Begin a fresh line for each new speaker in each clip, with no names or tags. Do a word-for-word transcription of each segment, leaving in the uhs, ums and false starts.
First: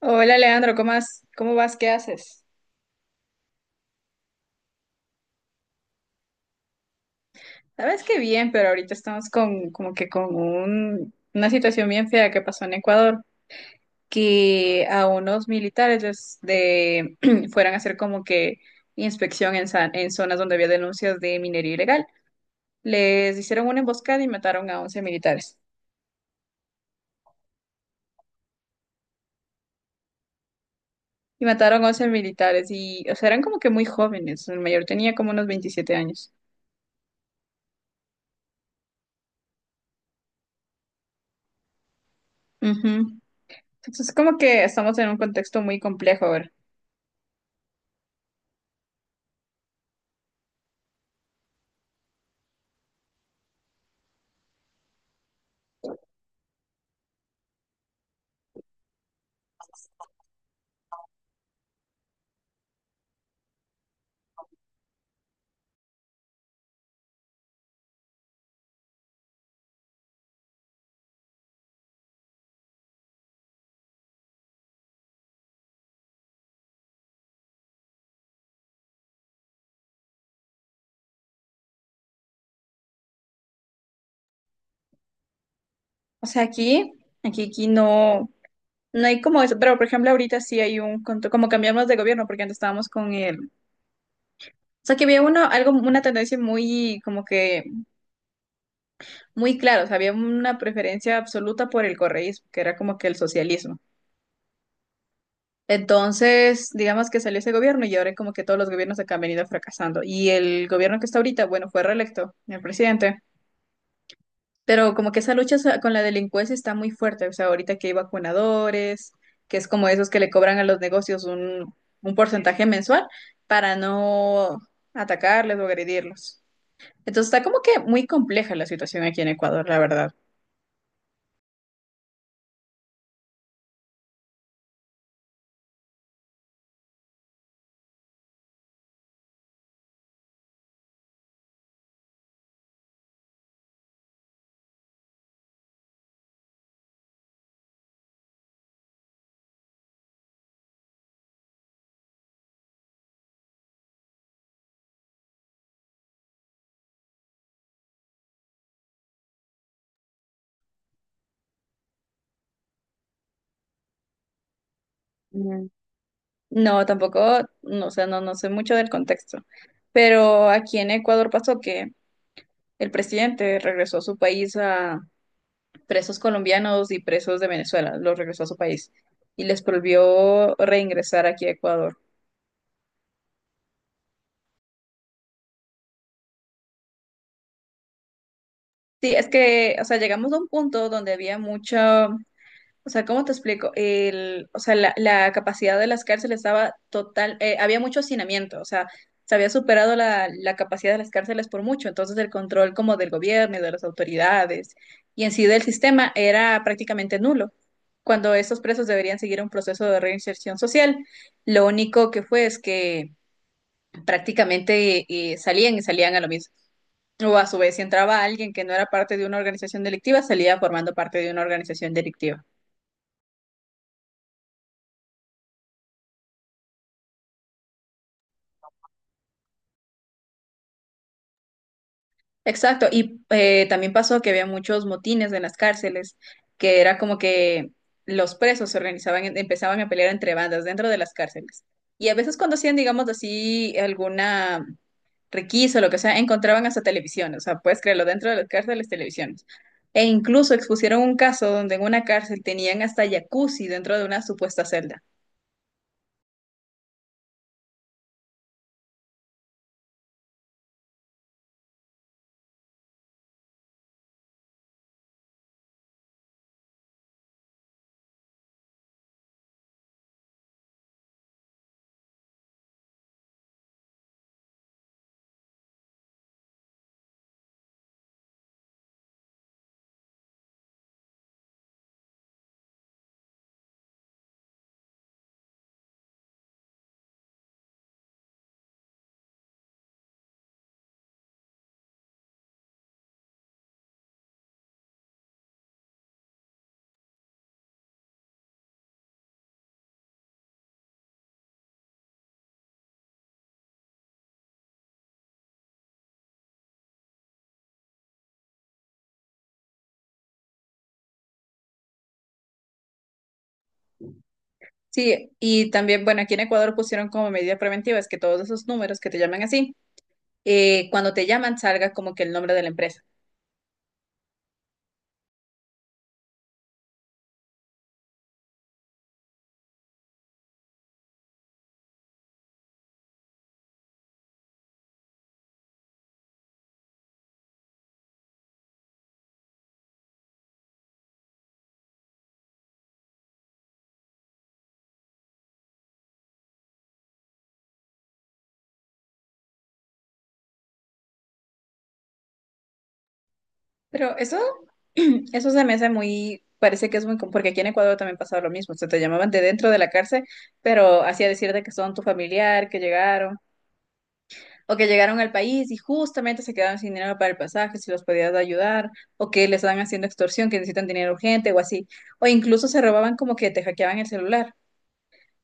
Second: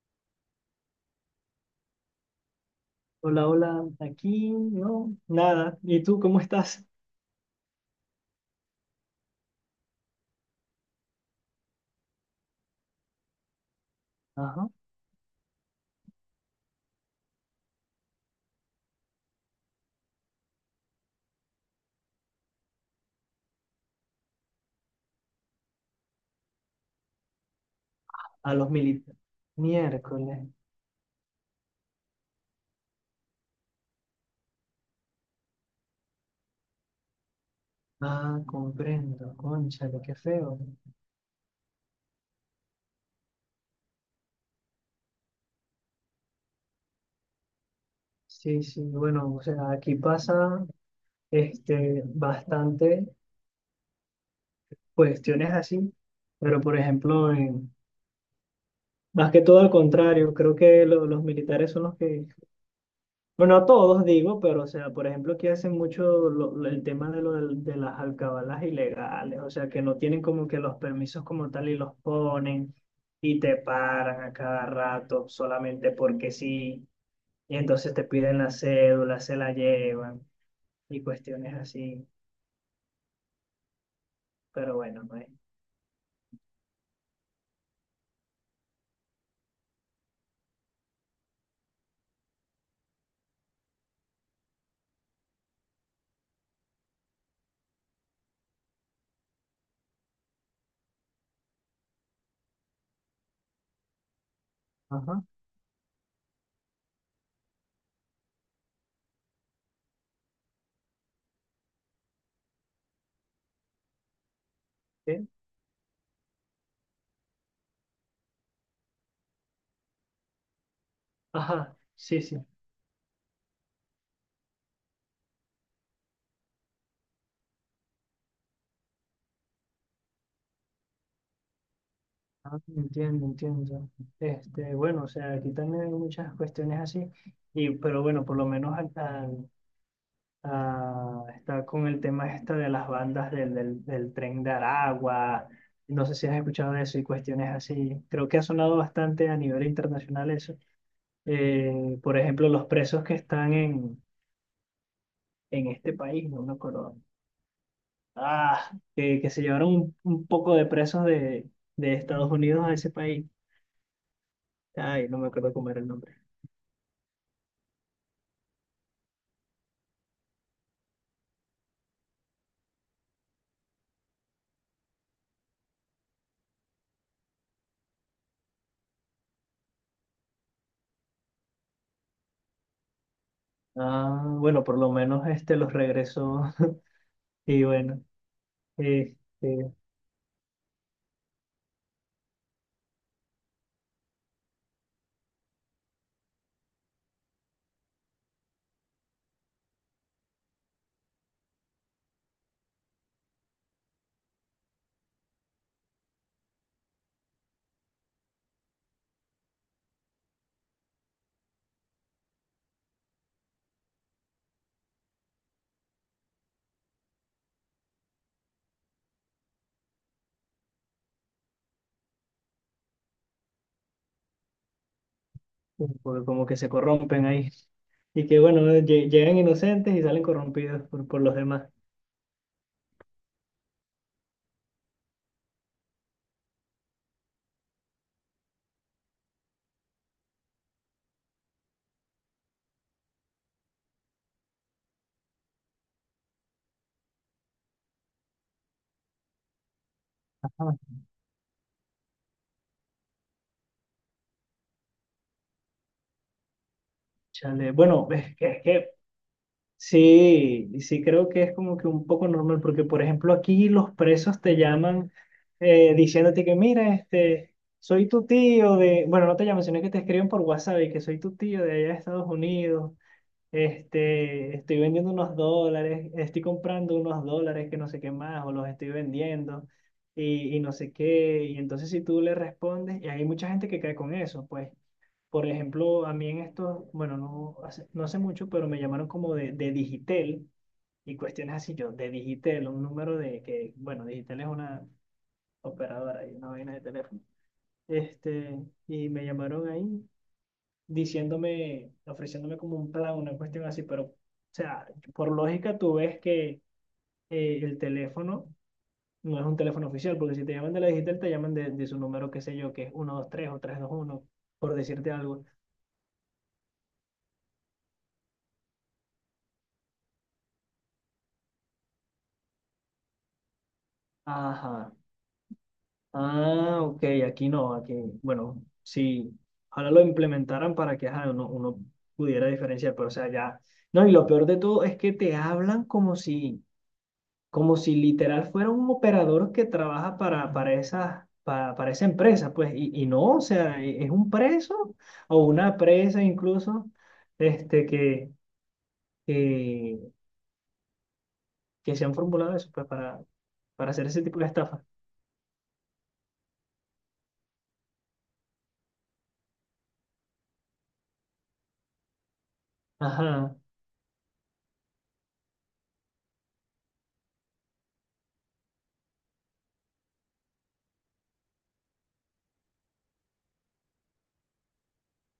Hola Leandro, ¿cómo vas? ¿Cómo vas? ¿Qué haces?
Hola, hola, aquí no, nada. ¿Y tú cómo estás?
Sabes que bien, pero ahorita estamos con como que con un- una situación bien fea que pasó en Ecuador,
Ajá,
que a unos militares les de, fueran a hacer como que inspección en, sa- en zonas donde había denuncias de minería ilegal. Les hicieron una emboscada y mataron a once militares.
a los militares. Miércoles.
Y mataron a once militares y, o sea, eran como que muy jóvenes. El mayor tenía como unos veintisiete años.
Ah, comprendo, cónchale, qué feo.
Ujú. Entonces, como que estamos en un contexto muy complejo ahora.
Sí, sí, bueno, o sea, aquí pasa este, bastante cuestiones así, pero por ejemplo, en- más que todo al contrario, creo que lo- los militares son los que. Bueno, a todos digo, pero o sea, por ejemplo, aquí hacen mucho lo- lo- el tema de, lo del- de las alcabalas ilegales, o sea, que no tienen como que los permisos como tal y los ponen y te paran a cada rato solamente porque sí, y entonces te piden la cédula, se la llevan y cuestiones así, pero bueno, no es.
O sea, aquí, aquí, aquí no, no hay como eso, pero por ejemplo ahorita sí hay un, contro- como cambiamos de gobierno, porque antes estábamos con el, o sea, que había uno, algo, una tendencia muy, como que, muy clara, o sea, había una preferencia absoluta por el correísmo, que era como que el socialismo.
Ajá,
Entonces, digamos que salió ese gobierno y ahora como que todos los gobiernos acá han venido fracasando. Y el gobierno que está ahorita, bueno, fue reelecto, el presidente. Pero como que
sí.
esa lucha sa- con la delincuencia está muy fuerte. O sea, ahorita que hay vacunadores, que es como esos que le cobran a los negocios un,
Ajá,
un
sí, sí.
porcentaje mensual para no atacarles o agredirlos. Entonces está como que muy compleja la situación aquí en Ecuador, la verdad.
Ah, entiendo, entiendo. Este, bueno, o sea, aquí también hay muchas cuestiones así, y, pero bueno, por lo menos acá. Ah, está con el tema este de las bandas del, del, del tren de Aragua. No sé si has escuchado de eso y cuestiones así. Creo que ha sonado bastante a nivel internacional eso. Eh, por ejemplo, los presos que están en, en este país, no me acuerdo. Ah, que, que se llevaron un, un poco de presos de, de Estados Unidos a ese país. Ay, no me acuerdo
Mm.
cómo era el nombre.
No, tampoco, no, o sea, no, no sé mucho del contexto. Pero aquí en Ecuador pasó que el presidente regresó a su país a presos colombianos y presos de Venezuela, los regresó a su país y les prohibió reingresar aquí a Ecuador.
Ah, bueno, por lo menos este los regresó. Y bueno,
Sí, es que,
este,
o sea, llegamos a un punto donde había mucha, o sea, ¿cómo te explico? El, o sea, la, la capacidad de las cárceles estaba total, eh, había mucho hacinamiento, o sea, se había superado la, la capacidad de las cárceles por mucho, entonces el control como del gobierno y de las autoridades y en sí del sistema era prácticamente nulo, cuando estos presos deberían seguir un proceso de reinserción social. Lo único que fue es que prácticamente eh, salían y salían a lo mismo. O a su vez, si entraba alguien que no era parte de una organización delictiva, salía formando parte de una organización delictiva.
porque como que se corrompen ahí. Y que bueno, lle- llegan inocentes y salen corrompidos por, por los demás.
Exacto, y eh, también pasó que había muchos motines en las cárceles, que era como que los presos se organizaban, en- empezaban a pelear entre bandas dentro de las cárceles. Y a veces cuando hacían, digamos así, alguna requisa o lo que sea, encontraban hasta televisión, o sea, puedes creerlo, dentro de las cárceles, televisiones. E incluso
Ajá.
expusieron un caso donde en una cárcel tenían hasta jacuzzi dentro de una supuesta celda.
Chale, bueno, es que, es que sí, sí creo que es como que un poco normal, porque por ejemplo aquí los presos te llaman, eh, diciéndote que mira, este, soy tu tío de, bueno, no te llaman, sino que te escriben por WhatsApp y que soy tu tío de allá de Estados Unidos. Este, estoy vendiendo unos dólares, estoy comprando unos dólares que no sé qué más, o los estoy vendiendo y, y no sé qué. Y entonces si tú le respondes, y hay mucha gente que cae con eso, pues, por ejemplo, a mí en esto, bueno, no hace, no hace mucho, pero me llamaron como de, de Digitel y cuestiones así, yo, de Digitel, un número de que, bueno, Digitel es una operadora y una vaina de teléfono. Este, y me llamaron ahí diciéndome, ofreciéndome como un plan, una cuestión así, pero, o sea, por lógica tú ves que eh, el teléfono no es un teléfono oficial, porque si te llaman de la digital, te llaman de, de su número, qué sé yo, que es uno dos tres o tres dos uno por decirte
Sí,
algo.
y también, bueno, aquí en Ecuador pusieron como medida preventiva, es que todos esos números que te llaman así, eh, cuando te llaman salga como que el nombre de la empresa.
Ajá. Ah, ok, aquí no, aquí, bueno, sí, ahora lo implementaran para que ajá, uno, uno pudiera diferenciar, pero o sea, ya. No, y lo peor de todo es que te hablan como si como si literal fuera un operador que trabaja para, para, esa, para, para esa empresa, pues, y, y no, o sea, e- es un preso o una presa incluso, este, que, que, que se han formulado eso, pues, para, para hacer
Pero
ese
eso,
tipo de estafa.
eso se me hace muy, parece que es muy, com- porque aquí en Ecuador también pasaba lo mismo, o sea, te llamaban de dentro de la cárcel, pero hacía decirte que son tu familiar, que llegaron,
Ajá,
o que llegaron al país y justamente se quedaron sin dinero para el pasaje, si los podías ayudar, o que les están haciendo extorsión, que necesitan dinero urgente o así, o incluso se robaban como que te hackeaban el celular.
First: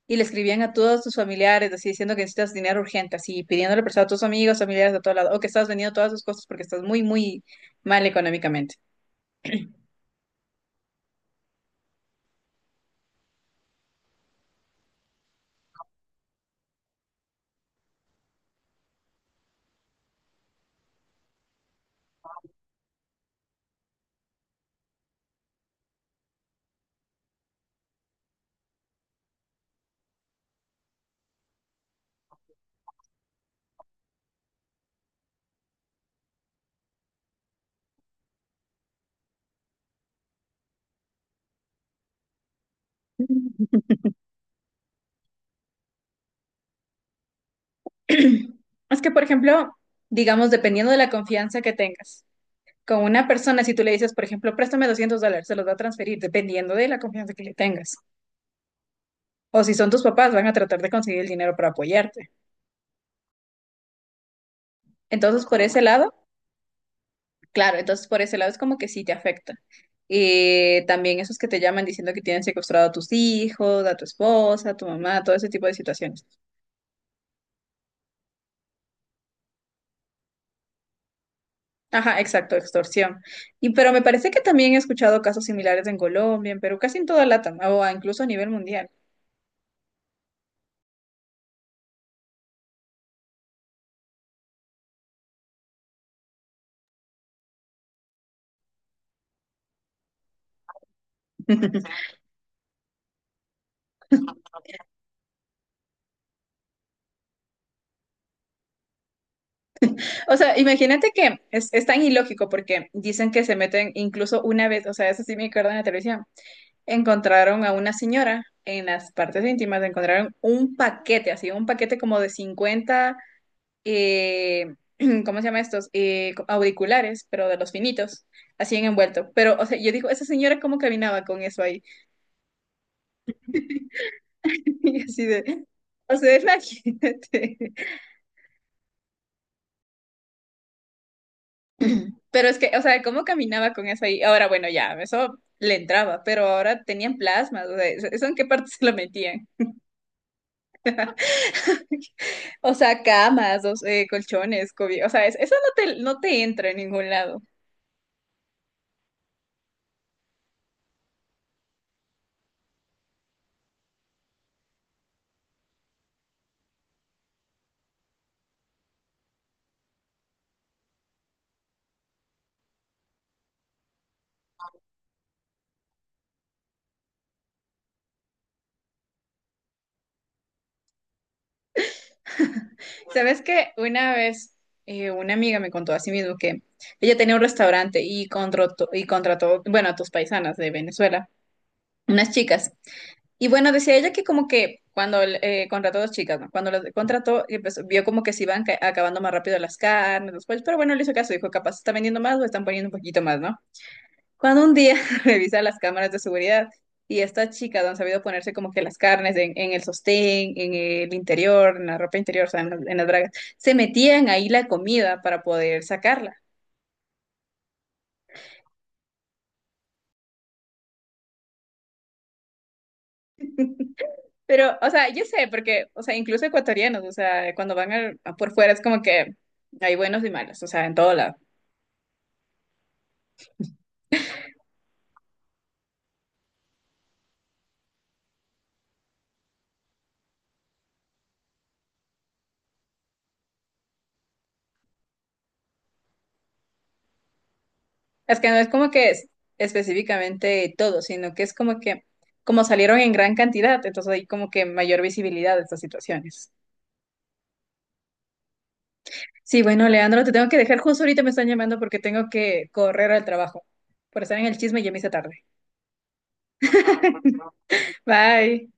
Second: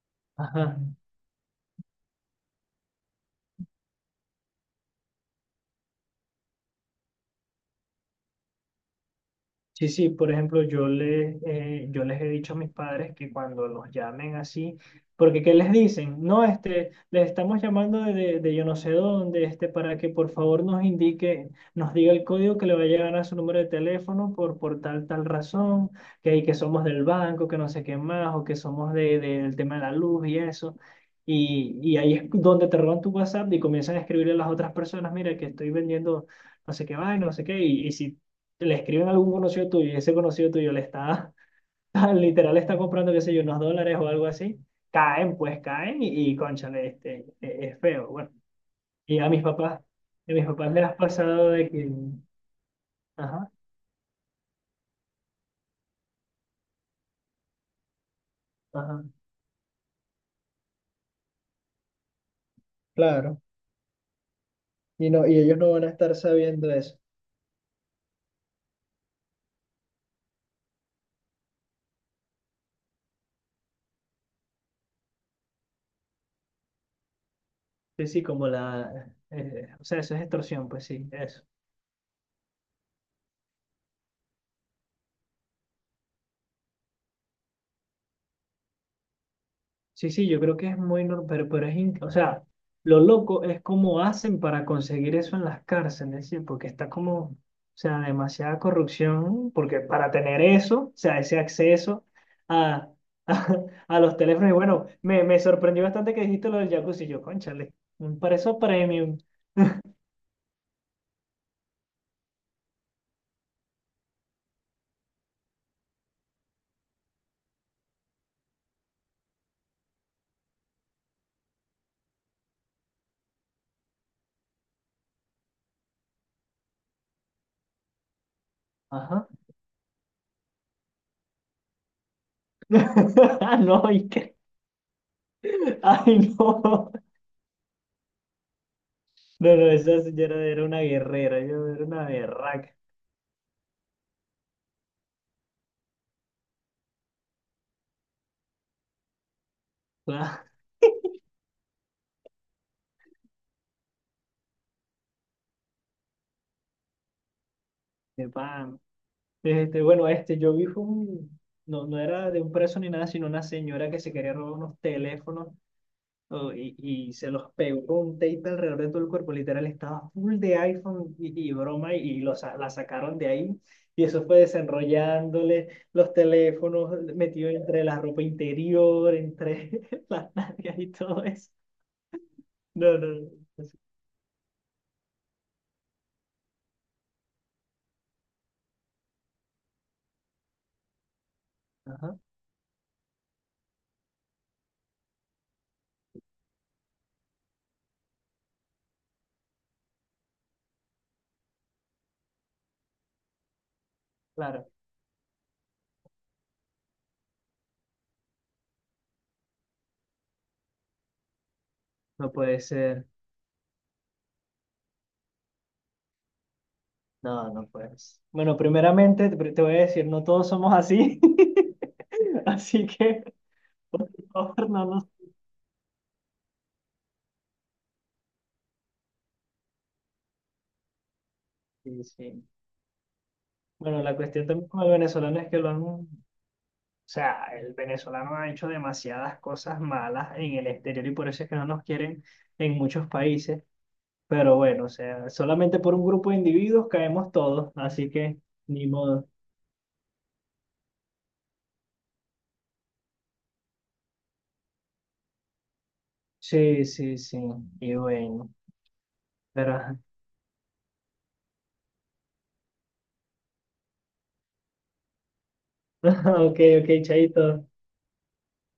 Y le escribían a
ajá.
todos tus familiares, así diciendo que necesitas dinero urgente, así pidiéndole prestado a tus amigos, familiares de todo lado, o que estás vendiendo todas tus cosas porque estás muy, muy mal económicamente.
Sí, sí, por ejemplo, yo, le, eh, yo les he dicho a mis padres que cuando los llamen así, porque ¿qué les dicen? No, este, les estamos llamando de, de, de yo no sé dónde, este, para que por favor nos indique, nos diga el código que le va a llegar a su número de teléfono por, por tal, tal razón, que, ahí que somos del banco, que no sé qué más, o que somos de, de- del tema de la luz y eso. Y, y ahí es donde te roban tu WhatsApp y comienzan a escribirle a las otras personas, mira, que estoy vendiendo no sé qué vaina, no sé qué, y, y si le escriben a algún conocido tuyo y ese conocido tuyo le está, literal, le está comprando, qué sé yo, unos dólares o algo así, caen, pues caen y, y cónchale, este, e- es feo. Bueno,
Es que,
y
por
a mis
ejemplo,
papás, a mis
digamos,
papás les
dependiendo
ha
de la
pasado
confianza
de
que
que,
tengas con una
ajá,
persona, si tú le dices, por ejemplo, préstame doscientos dólares, se los va a transferir, dependiendo de la confianza que le tengas.
ajá.
O si son tus papás, van a tratar de conseguir el dinero para apoyarte.
Claro. Y no, y
Entonces,
ellos
por
no
ese
van a
lado,
estar sabiendo eso.
claro, entonces por ese lado es como que sí te afecta. Eh, también esos que te llaman diciendo que tienen secuestrado a tus hijos, a tu esposa, a tu mamá, todo ese tipo de situaciones.
Sí, sí, como la, eh, o sea, eso es extorsión, pues sí, eso.
Ajá, exacto, extorsión. Y pero me parece que también he escuchado casos similares en Colombia, en Perú, casi en toda LATAM, o incluso a nivel mundial.
Sí, sí, yo creo que es muy normal, pero, pero es, in- o sea, lo loco es cómo hacen para conseguir eso en las cárceles, ¿sí? Porque está como, o sea, demasiada corrupción, porque para tener eso, o sea, ese acceso a, a, a los teléfonos, y bueno, me, me sorprendió bastante que dijiste lo del jacuzzi, yo, cónchale, un para eso premium,
O sea, imagínate que es, es tan ilógico porque dicen que se meten incluso una vez, o sea, eso sí me acuerdo en la televisión, encontraron a una señora en las partes íntimas, encontraron un paquete, así, un paquete como de cincuenta, eh, ¿cómo se llama estos? Eh, co- auriculares, pero de los finitos, así en
ajá,
envuelto. Pero, o sea, yo digo, esa señora cómo caminaba con eso ahí.
no, y que,
Y así de, o
ay,
sea,
no,
imagínate.
no, no, esa señora era una guerrera, yo era una
Pero es que,
berraca,
o sea, cómo caminaba con eso ahí. Ahora, bueno, ya, eso le entraba, pero ahora tenían plasmas, o sea, ¿eso en qué parte se lo metían?
Ah,
O sea, camas, dos, eh, colchones, cobi- o sea, es- eso no te, no te entra en ningún lado.
de pan. Este, bueno, este, yo vi fue un, no, no era de un preso ni nada, sino una señora que se quería robar unos teléfonos, oh, y, y se los pegó con un tape alrededor de todo el cuerpo, literal, estaba full de iPhone y, y broma y, los, sa- la sacaron de ahí y eso fue desenrollándole los teléfonos metidos entre la ropa interior, entre las nalgas y todo eso. No, no, no.
Sabes
No.
que una vez, eh, una amiga me contó a sí mismo que ella tenía un restaurante y contrató, y contrató, bueno, a tus paisanas de Venezuela,
Ajá,
unas chicas. Y bueno, decía ella que como que cuando, eh, contrató dos chicas, ¿no? Cuando las contrató, eh, pues, vio como que se iban ca- acabando más rápido las carnes, los pollos, pero bueno, le hizo caso, dijo, capaz está vendiendo más o están poniendo un poquito más, ¿no? Cuando
claro,
un día revisa las cámaras de seguridad y esta chica no han sabido ponerse como que las carnes en, en el sostén, en el interior, en la ropa
no
interior, o sea,
puede
en, las en las
ser.
bragas, se metían ahí la comida para poder sacarla.
No, no puedes. Bueno, primeramente te te voy a decir, no todos somos así, así que, por favor,
Pero,
no
o
nos...
sea, yo sé, porque, o sea, incluso ecuatorianos, o sea, cuando van al- a por fuera es como que hay buenos y malos, o sea, en todo lado.
Sí, sí. Bueno, la cuestión también con el venezolano es que lo han... O sea, el venezolano ha hecho demasiadas cosas malas en el exterior y por eso es que no nos quieren en muchos países. Pero bueno, o sea, solamente por un grupo de individuos caemos todos, así que
Es que no es
ni
como que
modo.
es específicamente todo, sino que es como que, como salieron en gran cantidad, entonces hay como que mayor visibilidad de estas situaciones.
Sí, sí, sí. Y bueno,
Sí, bueno,
pero...
Leandro, te tengo que dejar, justo ahorita me están llamando porque tengo que correr al trabajo. Por estar en el chisme ya me hice tarde.
Ok, ok, chaito.
Bye.